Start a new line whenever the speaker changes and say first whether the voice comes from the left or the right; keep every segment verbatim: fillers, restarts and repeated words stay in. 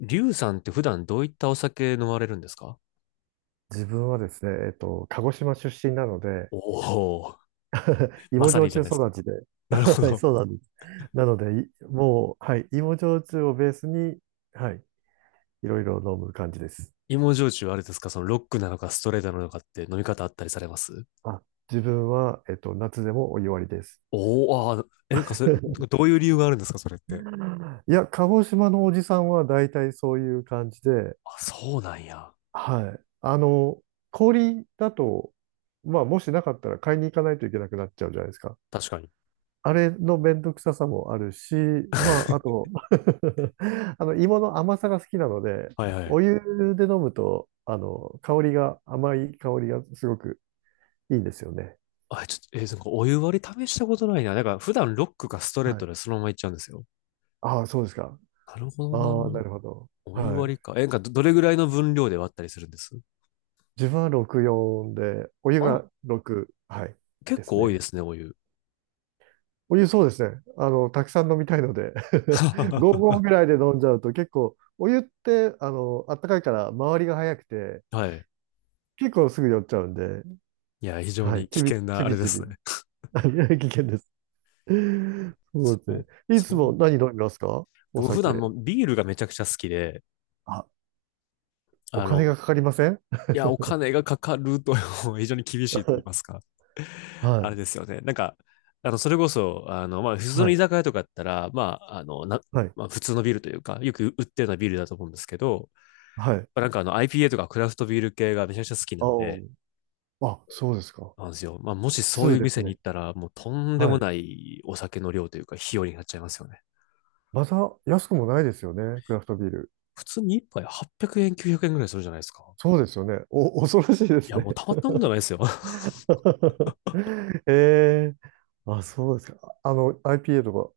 left: リュウさんって普段どういったお酒飲まれるんですか？
right: 自分はですね、えっと、鹿児島出身なので、
left: おおー、ま
right: 芋
left: さに
right: 焼
left: じ
right: 酎
left: ゃないですか。
right: 育ちで、
left: なる ほ
right: はい、
left: ど。
right: そうなんです。なので、いもう、はい、芋焼酎をベースに、はい、いろいろ飲む感じです。
left: 芋焼酎はあれですか、そのロックなのかストレートなのかって飲み方あったりされます？
right: あ、自分は、えっと、夏でもお湯割りです。
left: おおー、あー、え、なんかそれ、どういう理由があるんですかそれって。
right: いや、鹿児島のおじさんは大体そういう感じで、
left: あ、そうなんや。
right: はい。あの、氷だと、まあ、もしなかったら買いに行かないといけなくなっちゃうじゃないですか。
left: 確かに。
right: あれのめんどくささもあるし、まあ、あ と あの、芋の甘さが好きなので、
left: はいはい。
right: お湯で飲むと、あの、香りが、甘い香りがすごくいいんですよね。
left: あ、ちょっと、えーなんかお湯割り試したことないな。なんか普段ロックかストレー
right: は
left: ト
right: い。
left: でそのままいっちゃうんですよ。
right: ああ、そうですか。
left: なるほど
right: ああ、
left: な。
right: なるほど。
left: お湯
right: は
left: 割り
right: い。
left: か。え、なんかど、どれぐらいの分量で割ったりするんです？
right: 自分はろくよんで、お湯
left: あ、
right: がろく、はい、
left: 結
right: です
left: 構多いで
right: ね。
left: すね、お湯。
right: お湯そうですね。あの、たくさん飲みたいので ごごう合 ぐらいで飲んじゃうと結構、お湯って、あの、あったかいから、周りが早くて、
left: はい。
right: 結構すぐ酔っちゃうんで、
left: いや、非常
right: はい。
left: に危
right: ちび、
left: 険な
right: ち
left: あれ
right: び
left: で
right: ちび。
left: すね。
right: はい、危険です。そ
left: そ
right: うです
left: う、
right: ね。い
left: そ
right: つも
left: う。
right: 何飲みますか？お
left: 僕普
right: 酒。
left: 段もビールがめちゃくちゃ好きで、
right: あ、お
left: あ
right: 金
left: の、
right: がかかりません？
left: いや、お金がかかると 非常に厳 しいと言い
right: は
left: ますか。あ
right: い。
left: れですよね。なんか、あの、それこそ、あの、まあ、普通
right: は
left: の居
right: い。
left: 酒屋とかだったら、まあ、あの、な、
right: はい。
left: まあ、普通のビールというか、よく売ってるようなビールだと思うんですけど、
right: はい。
left: まあ、なんかあの、アイピーエー とかクラフトビール系がめちゃくちゃ好きな
right: あ
left: んで、
right: あ。あ、そうですか。
left: なんですよ。まあ、もしそう
right: に
left: いう
right: です
left: 店に
right: ね。
left: 行ったら、もうとんで
right: は
left: も
right: い。
left: ないお酒の量というか、費用になっちゃいますよね。
right: また安くもないですよね。クラフトビール。
left: 普通に一杯はっぴゃくえん、きゅうひゃくえんぐらいするじゃないですか。
right: そうですよね。お、恐ろしいで
left: い
right: す
left: や、
right: ね。
left: もうたまったもんじゃないですよ。
right: ええ、あ、そうですか。あの、アイピーエー とか、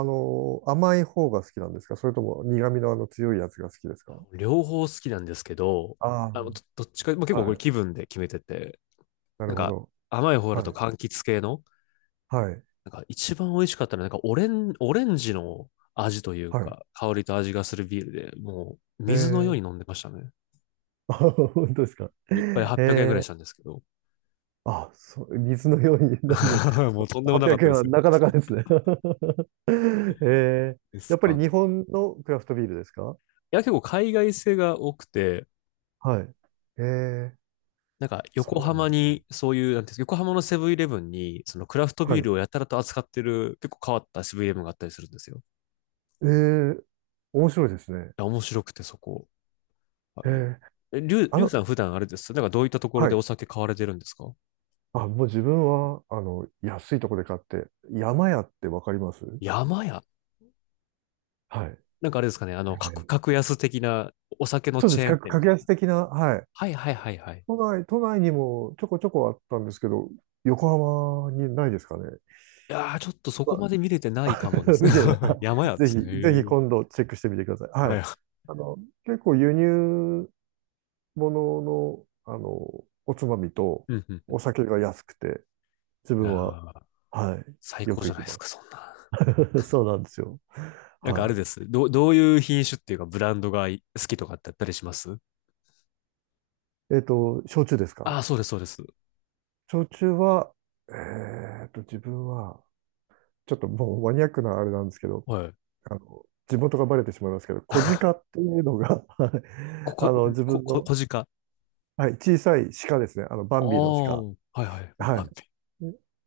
right: あの、甘い方が好きなんですか？それとも苦味のあの強いやつが好きですか？
left: 両方好きなんですけど、
right: あ
left: あのどどっちか、まあ、結
right: あ、
left: 構こ
right: は
left: れ
right: い。
left: 気分で決めてて、
right: な
left: な
right: る
left: ん
right: ほ
left: か
right: ど。
left: 甘い方だ
right: は
left: と
right: い。
left: 柑橘系の、
right: はい。
left: なんか一番美味しかったのはなんかオレン、オレンジの味という
right: はい。
left: か、香りと味がするビールで、もう
right: え
left: 水のよう
right: ー、
left: に飲んでましたね。
right: あ、本当ですか。
left: 一杯
right: え
left: はっぴゃくえんぐらい
right: ー、
left: したんですけど。
right: あ、そう、水のように飲む？
left: もうとんでもなか
right: 800
left: ったで
right: 円は
left: すよ。
right: なかなかですね。えー、
left: です
right: やっぱり
left: かね。
right: 日
left: い
right: 本のクラフトビールですか？
left: や、結構海外製が多くて、
right: はい。えー、
left: なんか、横
right: そうなん
left: 浜
right: ですね。
left: に、そういう、なんていうんですか、横浜のセブンイレブンに、そのクラフト
right: は
left: ビー
right: い。
left: ルをやたらと扱ってる、結構変わったセブンイレブンがあったりするんですよ。い
right: えー、面白いですね。
left: や、面白くて、そこ。は
right: え
left: い
right: ー、
left: え、りゅう、
right: あ
left: りゅう
right: の、
left: さん普段あれです。なんかどういったところ
right: は
left: で
right: い。
left: お酒買われてるんですか？
right: あ、もう自分は、あの、安いとこで買って、山屋ってわかります？
left: 山屋。
right: はい。
left: なんかあれですかね、あの、
right: は
left: 格、
right: い、
left: 格安的なお酒の
right: そうで
left: チ
right: す。
left: ェーン
right: 格
left: 店み
right: 格
left: たい
right: 安
left: な。
right: 的な、はい。
left: はいはいはいはい。
right: 都内、都内にもちょこちょこあったんですけど、横浜にないですかね。
left: いやー、ちょっとそ
right: ま
left: こまで見れてない
right: あ
left: かもで すね。
right: 見てない。あ、
left: 山屋で
right: ぜひ、
left: すね。へ
right: ぜひ
left: ー、
right: 今度チェックしてみてください。は
left: は
right: い。
left: い。
right: あの、結構輸入物の、あの、おつまみと
left: うんう
right: お
left: ん。
right: 酒が安くて、自
left: いや
right: 分は、
left: ー、
right: は
left: 最
right: い、よ
left: 高
right: く
left: じゃ
right: 行
left: な
right: き
left: いです
right: ま
left: か、そんな。
right: す。そうなんですよ。
left: なんかあれ
right: は
left: です。どう、どういう品種っていうかブランドがい好きとかってあったりします？
right: い。えっと、焼酎です
left: ああ
right: か？
left: ー、そうです、そうです。
right: 焼酎は、えっと、自分は、ちょっともうマニアックなあれなんですけど、
left: はい。
right: あの、地元がバレてしまいますけど、小鹿 っていうのが はい、
left: こ、
right: あ
left: こ、
right: の、自
left: こ、
right: 分
left: こ、
right: の、
left: 小鹿。
right: はい、小さい鹿ですね。あの、バ
left: あ
right: ンビの
left: あ、
right: 鹿。
left: はいはい。
right: は
left: 待
right: い。
left: って。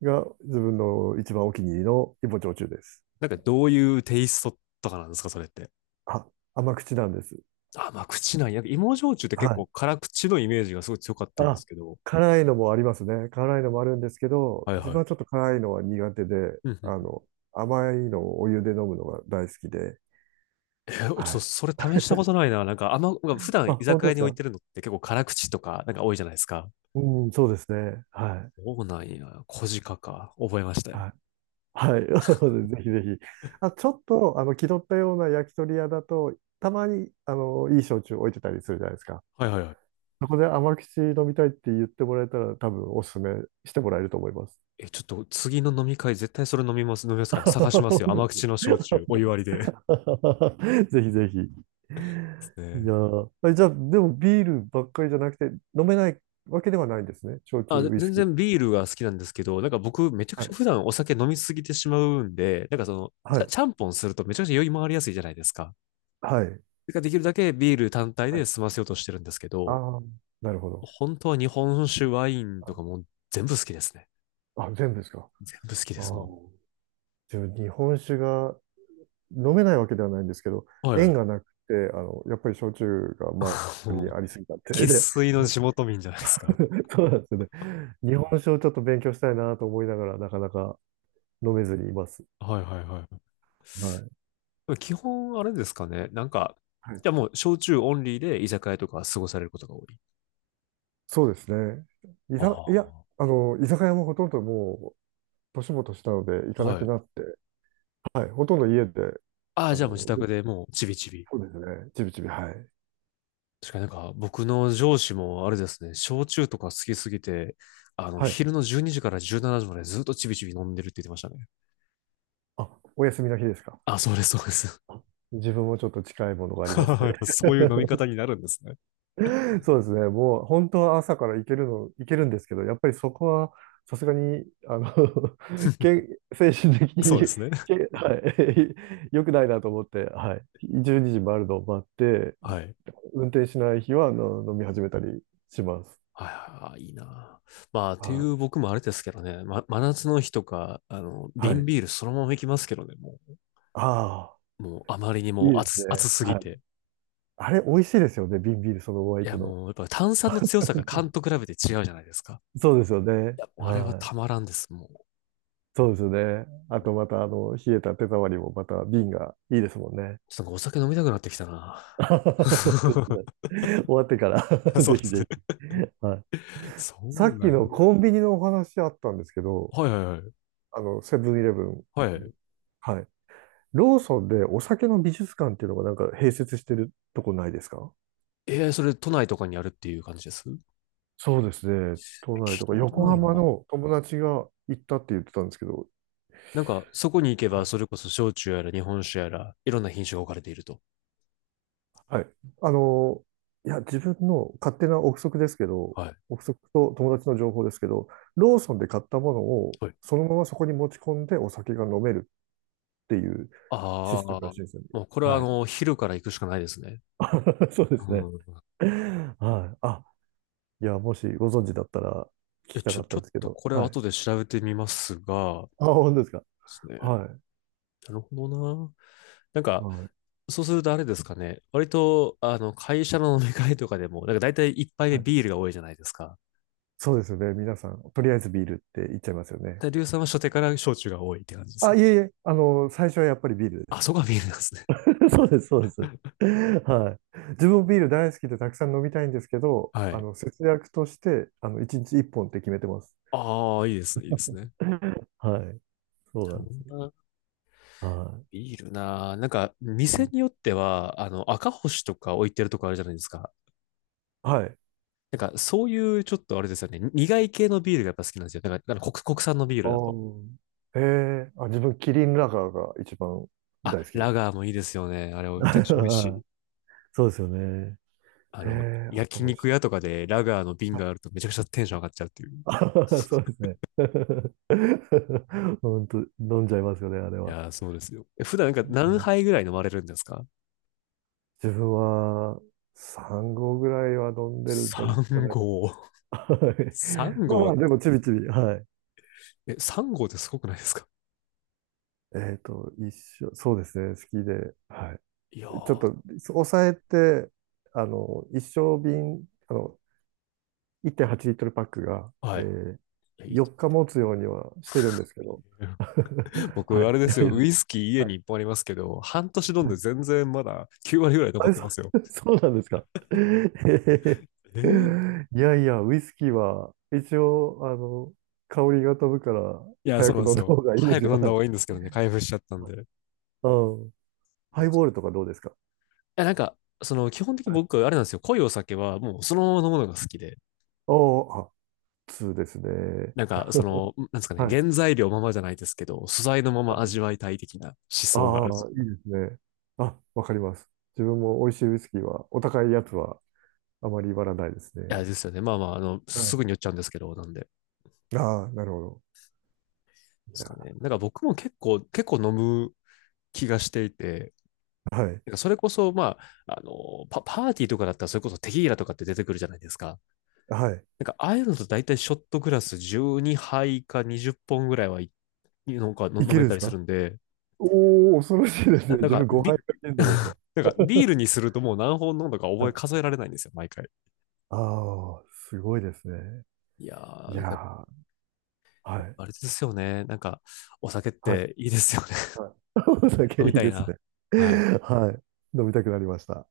right: が、自分の一番お気に入りの芋焼酎です。
left: なんかどういうテイストとかなんですか、それって。
right: あ、甘口なんです。
left: ああ、まあ口ない。なんか芋焼酎って結
right: は
left: 構
right: い。
left: 辛口のイメージがすごい強かったんで
right: あ、
left: すけど。
right: 辛いのもありますね。辛いのもあるんですけど、
left: はい
right: 自
left: は
right: 分はち
left: い。
right: ょっと辛いのは苦手で、
left: うん
right: あ
left: うん
right: の、甘いのをお湯で飲むのが大好きで、
left: えー、ちょっ
right: は
left: と
right: い。
left: それ試したこと ないな。なんかあんま、なんか普段
right: あ、
left: 居
right: 本
left: 酒
right: 当
left: 屋
right: です
left: に置い
right: か？
left: てるのって結構辛口とかなんか多いじゃないですか。
right: うん、そうですね。はい。
left: そうなんや。小鹿か。覚えましたよ。
right: はいはい。ぜひぜひ。あ、ちょっと、あの、気取ったような焼き鳥屋だと、たまに、あの、いい焼酎置いてたりするじゃないですか。
left: はいはいはい。
right: そこで甘口飲みたいって言ってもらえたら、多分おすすめしてもらえると思います。
left: え、ちょっと次の飲み会絶対それ飲みます、飲みますから探し ま
right: 本
left: すよ。
right: 当
left: 甘
right: で
left: 口の焼酎、お湯割りで。で
right: す ぜひぜひ。
left: す
right: い
left: ね。
right: やー、え、じゃあ、でもビールばっかりじゃなくて、飲めないわけではないんですね。焼酎、
left: あ、
right: ウイス
left: 全
right: キー。
left: 然ビールが好きなんですけど、なんか僕めちゃく
right: は
left: ちゃ普
right: い。
left: 段お酒飲みすぎてしまうんで、なんかその、
right: は
left: ちゃ、
right: い。
left: ちゃんぽんするとめちゃくちゃ酔い回りやすいじゃないですか。
right: はい。
left: だからできるだけビール単体
right: は
left: で
right: い。
left: 済ませようとしてるんですけ
right: あ
left: ど、
right: あ、なるほど。
left: 本当は日本酒、ワイン
right: は
left: と
right: い、
left: かもう全部好きですね。
right: あ、全部ですか。
left: 全部好きで
right: あ
left: す、
right: あ。
left: も
right: 自分、日本酒が飲めないわけではないんですけど、
left: う。はいは
right: 縁
left: い。
right: がなくて、あの、やっぱり焼酎が周 り
left: も
right: に
left: う、
right: ありすぎたって
left: 生
right: で、
left: 粋の地元民じゃないですか。
right: そうなんですよね。日本酒をちょっと勉強したいなと思いながら、なかなか飲めずにいます。
left: はいはいはい。
right: はい。
left: 基本あれですかね。なんか、
right: はい、
left: じゃあもう焼酎オンリーで居酒屋とか過ごされることが多い。
right: そうですね。い
left: あ
right: ざ、いや、あの、居酒屋もほとんどもう、年も年したので行
left: あ、
right: かな
left: は
right: くな
left: い。
right: って、はい、ほとんど家で、
left: ああ、
right: あ
left: じゃあもう自
right: の、で、
left: 宅でもうちびちび。
right: そうですね。ちびちび、はい。
left: 確かになんか僕の上司もあれですね、焼酎とか好きすぎて、あの、
right: はい。
left: 昼のじゅうにじからじゅうしちじまでずっとちびちび飲んでるって言ってましたね。
right: あ、お休みの日ですか。
left: あ、そうです、そうです。
right: 自分もちょっと近いものがあります ね。
left: やっぱそういう飲み 方になるんですね。
right: そうですね。もう本当は朝から行けるの、行けるんですけど、やっぱりそこはさすがに、あの、け、精神的
left: そ
right: に、
left: うですね。
right: け、はい、良くないなと思って、はい。じゅうにじ回るのを待って、
left: はい。
right: 運転しない日は、あの、飲み始めたりします。
left: はいはいはい、いいな。まあ、ってい
right: はい。
left: う僕もあれですけどね、ま、真夏の日とか、あの、
right: は
left: 瓶
right: い。
left: ビールそのまま行きますけどね、もう。
right: あ
left: もうあまりに
right: あ、いい
left: も
right: です
left: 熱、熱
right: ね。
left: すぎ
right: はい。
left: て。
right: あれ、美味しいですよね。瓶ビールそのまま
left: い
right: 行
left: や、
right: くの。
left: もうやっぱ炭酸の強さが缶と比べて違うじゃないですか。
right: そうですよ
left: い
right: ね。
left: や、もうあれは
right: は
left: た
right: い。
left: まらんです、も
right: そうですよね。
left: う。
right: あ
left: うん、
right: とまた、あの、冷えた手触りもまた瓶がいいですもんね。
left: ちょっとなんかお酒飲みたくなってきたな。
right: 本当ですね。終わってから
left: そう
right: ぜ
left: で
right: ひ
left: すね。
right: ぜひ。はい。
left: そ
right: さ
left: う
right: っき
left: な
right: の
left: んや。
right: コンビニのお話あったんですけど、
left: はいはいはい。
right: あの、セブンイレブン。
left: はい。
right: はい。ローソンでお酒の美術館っていうのがなんか併設してるとこないですか？
left: えー、それ都内とかにあるっていう感じです。聞
right: そうですね。都内
left: い
right: とか
left: たこと
right: 横
left: ない
right: 浜
left: な。
right: の友達が行ったって言ってたんですけど、
left: なんか、そこに行け
right: は
left: ば、
right: い。
left: それこそ焼酎やら日本酒やら、いろんな品種が置かれていると。
right: はい。あの、いや、自分の勝手な憶測ですけど、
left: はい。
right: 憶測と友達の情報ですけど、ローソンで買ったものを
left: はい。
right: そのままそこに持ち込んでお酒が飲めるっていう
left: あ
right: システムら
left: あ、
right: しいんですよね。
left: もうこれはあ
right: はい。
left: の、昼から行くしかないですね。
right: そうです
left: う
right: ね。
left: ん。
right: はい。あ、いや、もしご存知だったら聞
left: いや、
right: きた
left: ち
right: か
left: ょ、
right: った
left: ち
right: ん
left: ょ
right: で
left: っ
right: すけ
left: と
right: ど。
left: これは
right: はい。
left: 後で調べてみますが、で
right: あ、本当ですか。
left: すね。な
right: は
left: るほどな。なん
right: い。
left: か、
right: はい。
left: そうするとあれですかね。割と、あの、会社の飲み会とかでも、なんか大体一杯
right: は
left: 目
right: い、
left: ビールが多いじゃないですか。
right: そうですよね。皆さん、とりあえずビールって言っちゃいますよね。
left: で、リュウさんは初手から焼酎が多いって感じです？
right: あ、いえいえ、あの、最初はやっぱりビールで
left: あ、
right: す。
left: そこはビールなんですね。
right: そうです、そうです。はい。自分もビール大好きでたくさん飲みたいんですけど、
left: は
right: あ
left: い。
right: の、節約として、あの、いちにちいっぽんっぽんって決めてます。
left: ああ、いいですね、いいですね。
right: はい。そう
left: なる
right: な
left: ほ
right: んです。
left: どな。
right: はい。
left: ビールな。なんか、店によっては、あの、赤星とか置いてるとこあるじゃないですか。
right: はい。
left: なんか、そういうちょっとあれですよね。苦い系のビールがやっぱ好きなんですよ。なんか、あの国、国産のビー
right: あ
left: ルだと。
right: あ、へえ、あ、自分、キリンラガーが一番
left: あ、
right: 大好きで
left: ラ
right: す。
left: ガーもいいですよね。あれ、めちゃくちゃ美味し
right: あ
left: い。
right: あ、そうですよね。
left: あ
right: へ
left: の、
right: え、赤
left: 焼
right: 星。
left: 肉屋とかでラガーの瓶
right: は
left: があ
right: い。
left: るとめちゃくちゃテンション上がっちゃうっていう。
right: ああ、そうですね。本当、飲んじゃいますよね、あれ
left: い
right: は。
left: やー、そうですよ。え普段なんか何杯ぐらい飲まれるんですか
right: 自分はさん合ぐらいは飲んでるんじゃ
left: ?さん
right: ないか
left: 合。
right: な。はい、
left: さん
right: まあま
left: 号、
right: あ、でも、ちびちび、はい。
left: え、さん号ってすごくないですか？
right: えっと、一生、そうですね、好きで、はい。
left: いや
right: ちょっ
left: ー、
right: と、抑えて、あの、一升瓶、あの、いってんはちリットルパックが、え
left: はい。
right: ー、
left: いやいい
right: よっか持つようにはしてるんですけど。は
left: 僕、
right: い。
left: あれで
right: いや
left: す
right: い
left: よ。
right: や、
left: ウイスキー家
right: は
left: に
right: い
left: いっぽんありますけど、半年飲ん
right: は
left: で
right: い、
left: 全然まだきゅう割ぐらい
right: あ
left: 残っ
right: れ、
left: て
right: そ
left: ますよ。
right: そうなんですか。えー、
left: えー
right: いやいや、ウイスキーは一応、あの、香りが飛ぶから
left: いや、そ
right: 早
left: う
right: く
left: なんで
right: 飲ん
left: す
right: だ方
left: よ。
right: がいいで
left: 早
right: す
left: く
right: よ。
left: 飲ん
right: は
left: だ方
right: い。
left: がいいんですけどね、開封しちゃったんで。
right: うん。
left: い
right: ハ
left: や、
right: イボールとかどうですか？
left: や、なんか、その、基本的に
right: はい。
left: 僕、あれなんですよ。濃いお酒は、もう、そのまま飲むのが好きで。
right: おー、あ、にですね。
left: なんか、その、なんですかね、
right: はい。
left: 原材料ままじゃないですけど、素材のま
right: は
left: ま味
right: い、
left: わいたい的な思
right: あ
left: 想があ
right: あ
left: る。い
right: ー、いいですね。あ、わかります。自分も美味しいウイスキーは、お高いやつはあまり言らないですね。
left: や、ですよね。まあまあ、あの、
right: は
left: すぐに酔っちゃうんですけど、なんでで
right: い。ああ、なるほど。い
left: す
right: や、
left: かね。なんか僕も結構、結構飲む気がしていて、
right: はい。
left: なんかそれこそ、まあ、あの、パ、パーティーとかだったら、それこそテキーラとかって出てくるじゃないですか。
right: はい。
left: なんか、ああいうのと大体ショットグラスじゅうにはいかにじゅっぽんぐらいはい、なんかの
right: い
left: 飲
right: ける
left: め
right: んで
left: た
right: す
left: りす
right: か？
left: るんで、
right: おおー、恐ろしいです
left: な、
right: ね。
left: なん
right: 自
left: か、
right: 分ごはい
left: ビ、
right: かけるのですね。
left: なんかビール にするともう何本飲んだか
right: は
left: 覚え
right: い。
left: 数えられないんですよ、毎回。
right: ああ、すごいですね。
left: いや
right: い
left: ー、
right: や
left: だから
right: ー、はい。
left: あれですよね。なんか、お酒っ
right: はい。
left: ていいですよね。
right: はい。お 酒
left: 飲
right: い
left: み
right: い
left: たい
right: です
left: な。
right: ね。
left: はい。
right: はい。飲みたくなりました。